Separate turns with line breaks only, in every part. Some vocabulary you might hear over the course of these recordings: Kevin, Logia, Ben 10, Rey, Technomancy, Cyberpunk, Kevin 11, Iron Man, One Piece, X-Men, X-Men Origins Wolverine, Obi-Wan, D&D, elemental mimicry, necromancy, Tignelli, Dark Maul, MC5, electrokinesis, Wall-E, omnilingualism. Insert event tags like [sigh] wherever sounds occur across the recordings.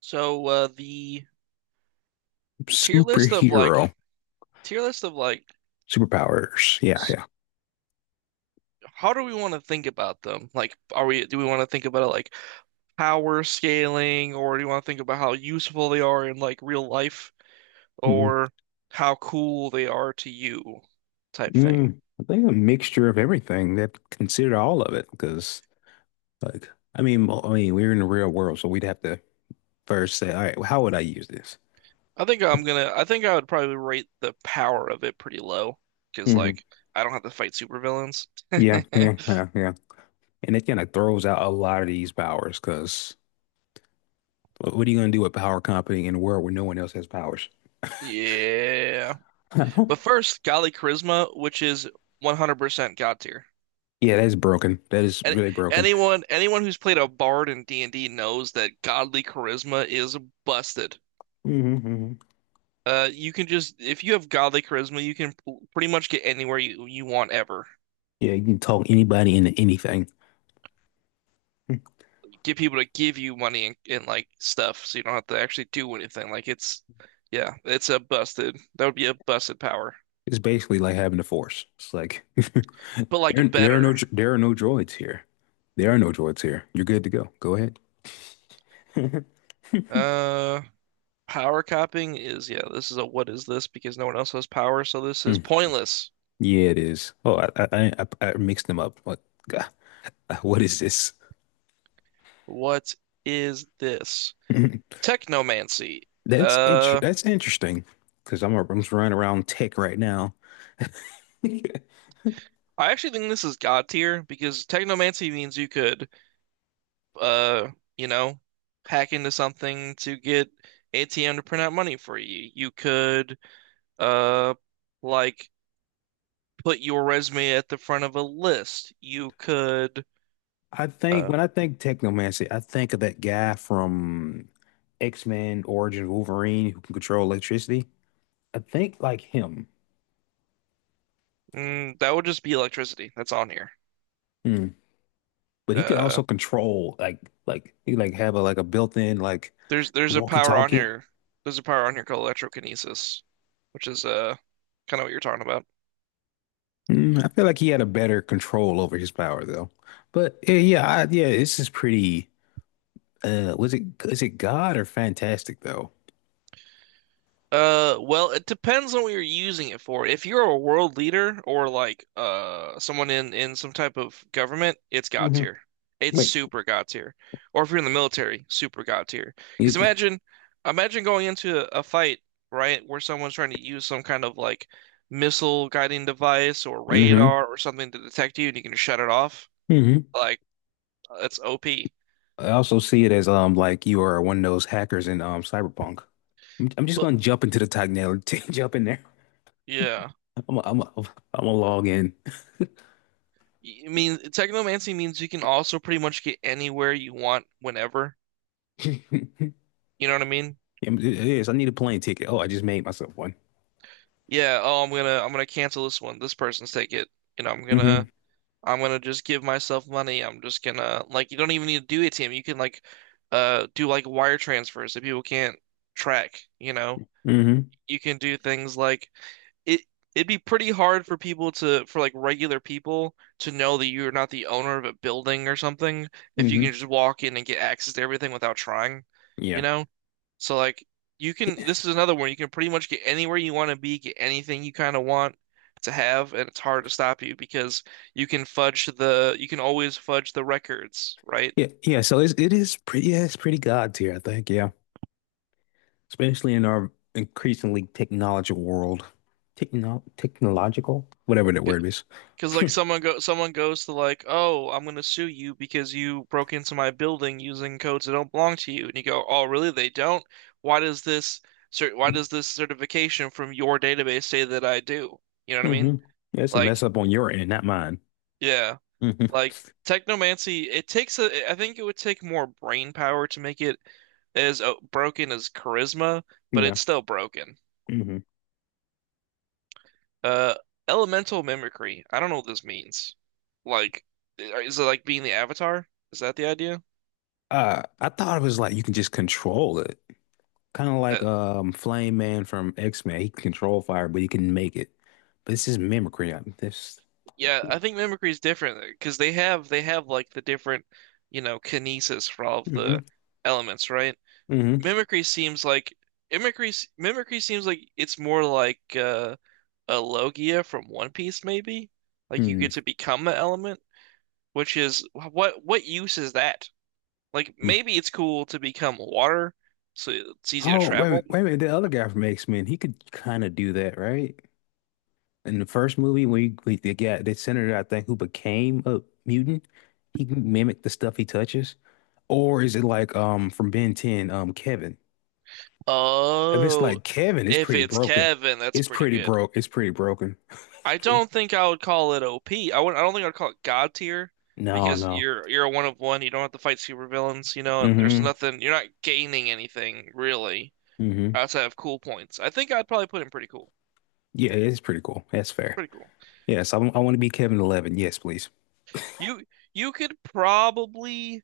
So the tier list of
Superhero
like tier list of like
superpowers. Yeah,
s-
yeah.
how do we want to think about them? Like, are we do we want to think about it like power scaling, or do you want to think about how useful they are in like real life,
mm
or how cool they are to you, type thing?
Mm. I think a mixture of everything that consider all of it because I mean we're in the real world so we'd have to first say all right, well, how would I use this?
I think I'm gonna. I think I would probably rate the power of it pretty low because
hmm
like I don't have to fight supervillains.
Yeah, yeah,
[laughs]
yeah, yeah. And it kind of throws out a lot of these powers because what are you going to do with power company in a world where no one else has powers?
Yeah, but
[laughs]
first, Golly Charisma, which is 100% God tier.
Yeah, that's broken. That is
Any,
really broken.
anyone who's played a bard in D&D knows that godly charisma is busted.
hmm hmm
You can just if you have godly charisma, you can pretty much get anywhere you want ever.
Yeah, you can talk anybody into anything.
Get people to give you money and like stuff, so you don't have to actually do anything. Like it's yeah, it's a busted. That would be a busted power,
It's basically like having the force. It's like [laughs]
but
There,
like
there are no,
better.
there are no droids here. There are no droids here. You're good to go. Go ahead. [laughs]
Uh, Power copying is yeah. This is a what is this? Because no one else has power, so this is
Hmm.
pointless.
Yeah, it is. Oh, I mixed them up. What, God, [laughs] what is this?
What is this?
[laughs]
Technomancy. Uh,
That's interesting because I'm just running around tech right now. [laughs]
I actually think this is God tier because technomancy means you could, uh, you know, hack into something to get ATM to print out money for you. You could, uh, like put your resume at the front of a list.
I think
Uh,
when I think technomancy, I think of that guy from X-Men Origins Wolverine who can control electricity. I think like him.
that would just be electricity. That's on here.
Hmm. But he could
Uh,
also control like he like have a like a built-in like
there's there's a power on
walkie-talkie.
here. There's a power on here called electrokinesis, which is kind of what you're talking about.
Mm, I feel like he had a better control over his power though. But yeah, yeah, yeah, this is pretty was it is it God or fantastic though?
Well, it depends on what you're using it for. If you're a world leader or like someone in some type of government, it's God
hmm
tier. It's
Wait.
super God tier. Or if you're in the military, super God tier.
You,
Imagine going into a fight, right, where someone's trying to use some kind of like missile guiding device or
hmm
radar or something to detect you, and you can just shut it off.
hmm
Like that's OP.
I also see it as like you are one of those hackers in Cyberpunk. I'm just
But
gonna jump into the Tignelli, [laughs] jump in there.
yeah,
I'm gonna log in.
I mean, technomancy means you can also pretty much get anywhere you want whenever.
[laughs]
You know what I mean?
Yes, I need a plane ticket. Oh, I just made myself one.
Yeah, oh, I'm gonna cancel this one. This person's take it. You know,
hmm
I'm gonna just give myself money. I'm just gonna like you don't even need to do ATM. You can like do like wire transfers that people can't track, you know.
hmm
You can do things like it it'd be pretty hard for people to for like regular people to know that you're not the owner of a building or something if you can
hmm
just walk in and get access to everything without trying, you
Yeah.
know? So like you can this is another one you can pretty much get anywhere you want to be, get anything you kind of want to have, and it's hard to stop you because you can always fudge the records, right?
Yeah, yeah. It is pretty. Yeah, it's pretty God tier, I think. Yeah, especially in our increasingly technological world, technological, whatever that word is.
Because like someone goes to like, oh, I'm gonna sue you because you broke into my building using codes that don't belong to you, and you go, oh, really? They don't? Why does this why does this certification from your database say that I do? You know what I mean?
Mm-hmm. Yeah, it's a mess
Like,
up on your end, not mine.
yeah,
hmm
like technomancy. It takes a. I think it would take more brain power to make it as broken as charisma, but
Yeah.
it's still broken.
hmm
Uh, Elemental mimicry. I don't know what this means. Like, is it like being the avatar? Is that the idea?
I thought it was like you can just control it, kind of like
That,
Flame Man from X-Men. He can control fire, but he can make it. But it's just mimicry. I This.
yeah, I think mimicry is different because they have like the different, you know, kinesis for all of the
hmm
elements, right?
hmm
Mimicry seems like mimicry mimicry seems like it's more like a Logia from One Piece, maybe. Like you
Mm.
get to become an element, which is what use is that? Like
Yeah.
maybe it's cool to become water, so it's easy to
Oh, wait a
travel.
minute, wait a minute. The other guy from X-Men, he could kind of do that, right? In the first movie, we the guy, the senator, I think, who became a mutant, he can mimic the stuff he touches. Or is it like from Ben 10, Kevin? If it's
Oh,
like Kevin, it's
if
pretty
it's
broken.
Kevin, that's pretty good.
It's pretty broken. [laughs] It's
I
pretty.
don't think I would call it OP. I don't think I'd call it God tier
No,
because
no.
you're a one of one. You don't have to fight supervillains, you know, and there's
Mm-hmm.
nothing. You're not gaining anything really
Mm-hmm.
outside of cool points. I think I'd probably put him pretty cool.
Yeah, it's pretty cool. That's
It's
fair.
pretty cool.
Yes, I want to be Kevin 11. Yes, please.
You could probably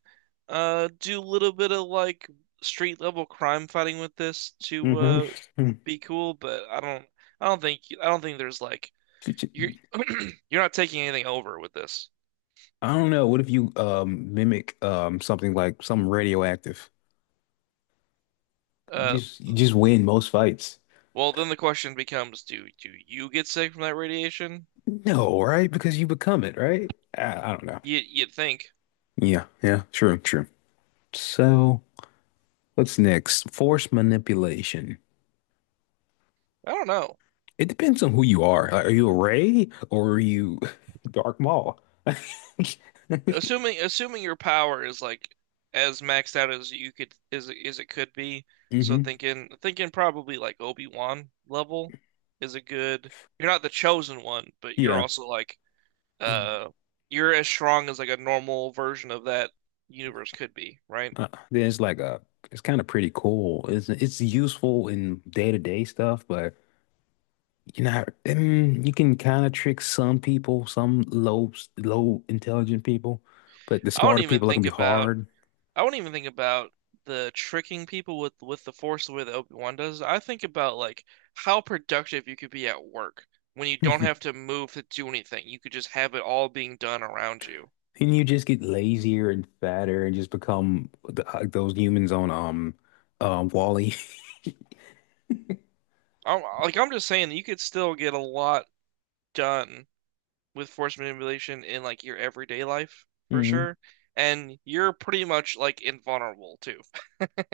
do a little bit of like street level crime fighting with this to
Mm-hmm. [laughs]
be cool, but I don't think there's like you're [clears throat] you're not taking anything over with this.
I don't know. What if you mimic something like something radioactive?
Uh,
You just win most fights.
well, then the question becomes, do you get sick from that radiation?
No, right? Because you become it, right? I don't know.
You you'd think.
Yeah, yeah, true, true. So, what's next? Force manipulation.
I don't know.
It depends on who you are. Like, are you a Rey or are you [laughs] Dark Maul? [laughs]
Assuming your power is like as maxed out as you could is it could be. So
hmm
thinking probably like Obi-Wan level is a good. You're not the chosen one, but you're
Yeah.
also like uh you're as strong as like a normal version of that universe could be, right?
Then it's like a, it's kind of pretty cool. It's useful in day-to-day stuff, but you know, mm, you can kind of trick some people, some low low intelligent people, but the
I don't
smarter
even
people are gonna
think
be
about
hard.
I won't even think about the tricking people with the force the way that Obi-Wan does. I think about like how productive you could be at work when you don't have to
[laughs]
move to do anything. You could just have it all being done around you.
And you just get lazier and fatter and just become like those humans on Wall-E.
Like I'm just saying, you could still get a lot done with force manipulation in like your everyday life
[laughs]
for
hmm
sure. And you're pretty much like invulnerable too [laughs]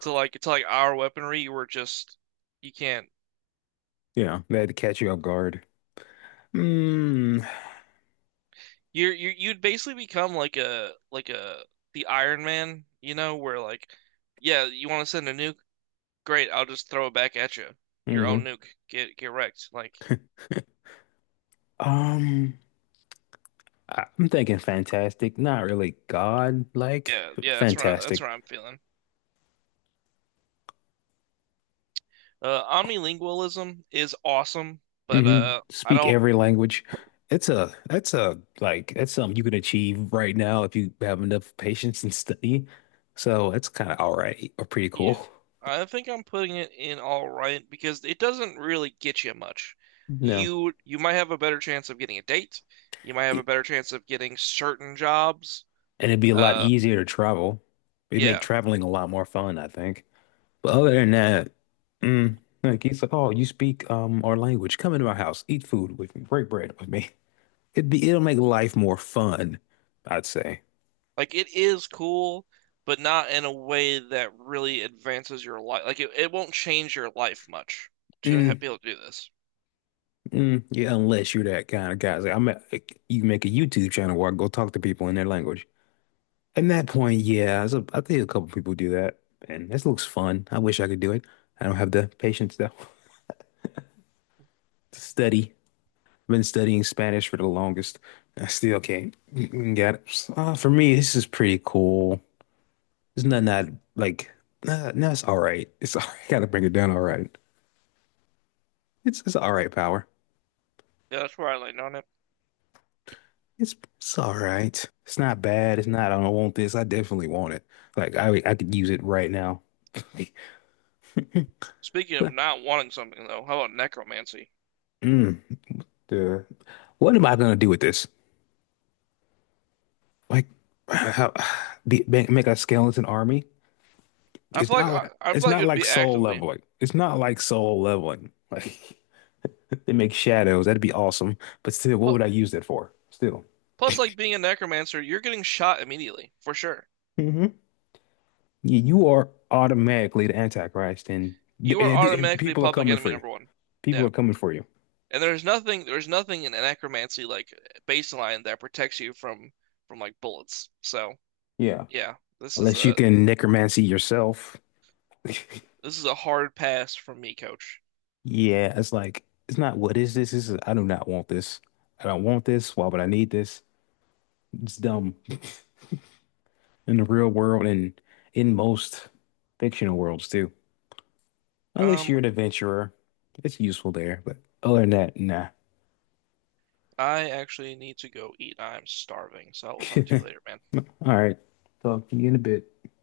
to like our weaponry. You were just you can't.
Yeah, they had to catch you off guard. Mm.
You're you you'd basically become like a the Iron Man, you know, where like, yeah, you want to send a nuke? Great, I'll just throw it back at you. Your own
hmm
nuke. Get wrecked. Like,
Um, I'm thinking fantastic, not really God-like,
yeah,
but
yeah, that's what that's
fantastic.
what I'm feeling. Omnilingualism is awesome, but I
Speak
don't.
every language. It's a that's a that's something you can achieve right now if you have enough patience and study. So it's kind of all right or pretty
Yeah,
cool.
I think I'm putting it in all right because it doesn't really get you much.
No.
You might have a better chance of getting a date. You might have a better chance of getting certain jobs.
And it'd be a lot
Uh,
easier to travel. It'd make
yeah.
traveling a lot more fun, I think. But other than that, mm, like he's like, oh, you speak our language. Come into my house, eat food with me, break bread with me. [laughs] It'll make life more fun, I'd say.
Like it is cool, but not in a way that really advances your life. Like it won't change your life much to ha
Mm,
be able to do this.
mm, yeah, unless you're that kind of guy. It's like, you can make a YouTube channel where I go talk to people in their language. At that point, yeah, I think a couple people do that, and this looks fun. I wish I could do it. I don't have the patience though [laughs] to study. I've been studying Spanish for the longest. I still can't get it. For me, this is pretty cool. It's not not like no, it's all right. It's all right. [laughs] Gotta bring it down. All right. It's all right, power.
Yeah, that's where I land on it.
It's all right. It's not bad. It's not. I don't want this. I definitely want it. Like I could use it right now. Like,
Speaking of
but,
not wanting something though, how about necromancy?
mm, the, what am I gonna do with this? Like [sighs] how, be, make a skeleton army?
I
It's
feel like it
not
would
like
be
soul
actively.
leveling. It's not like soul leveling. Like [laughs] they make shadows. That'd be awesome. But still, what
Plus,
would I use that for? Still,
plus, like being a necromancer, you're getting shot immediately for sure.
hmm you, you are automatically the Antichrist, and,
You are
and
automatically
people are
public
coming for
enemy
you.
number one.
People
Yeah,
are coming for you.
and there's nothing in necromancy like baseline that protects you from like bullets.
Yeah.
Yeah, this is
Unless you
a
can necromancy yourself. [laughs]
This is a hard pass from me, coach.
Yeah, it's like it's not what is this? This is I do not want this. I don't want this. Why would I need this? It's dumb in the real world and in most fictional worlds too. Unless
Um,
you're an adventurer, it's useful there. But other than that, nah.
I actually need to go eat. I'm starving, so I will talk to you later, man.
[laughs] All right. Talk to you in a bit.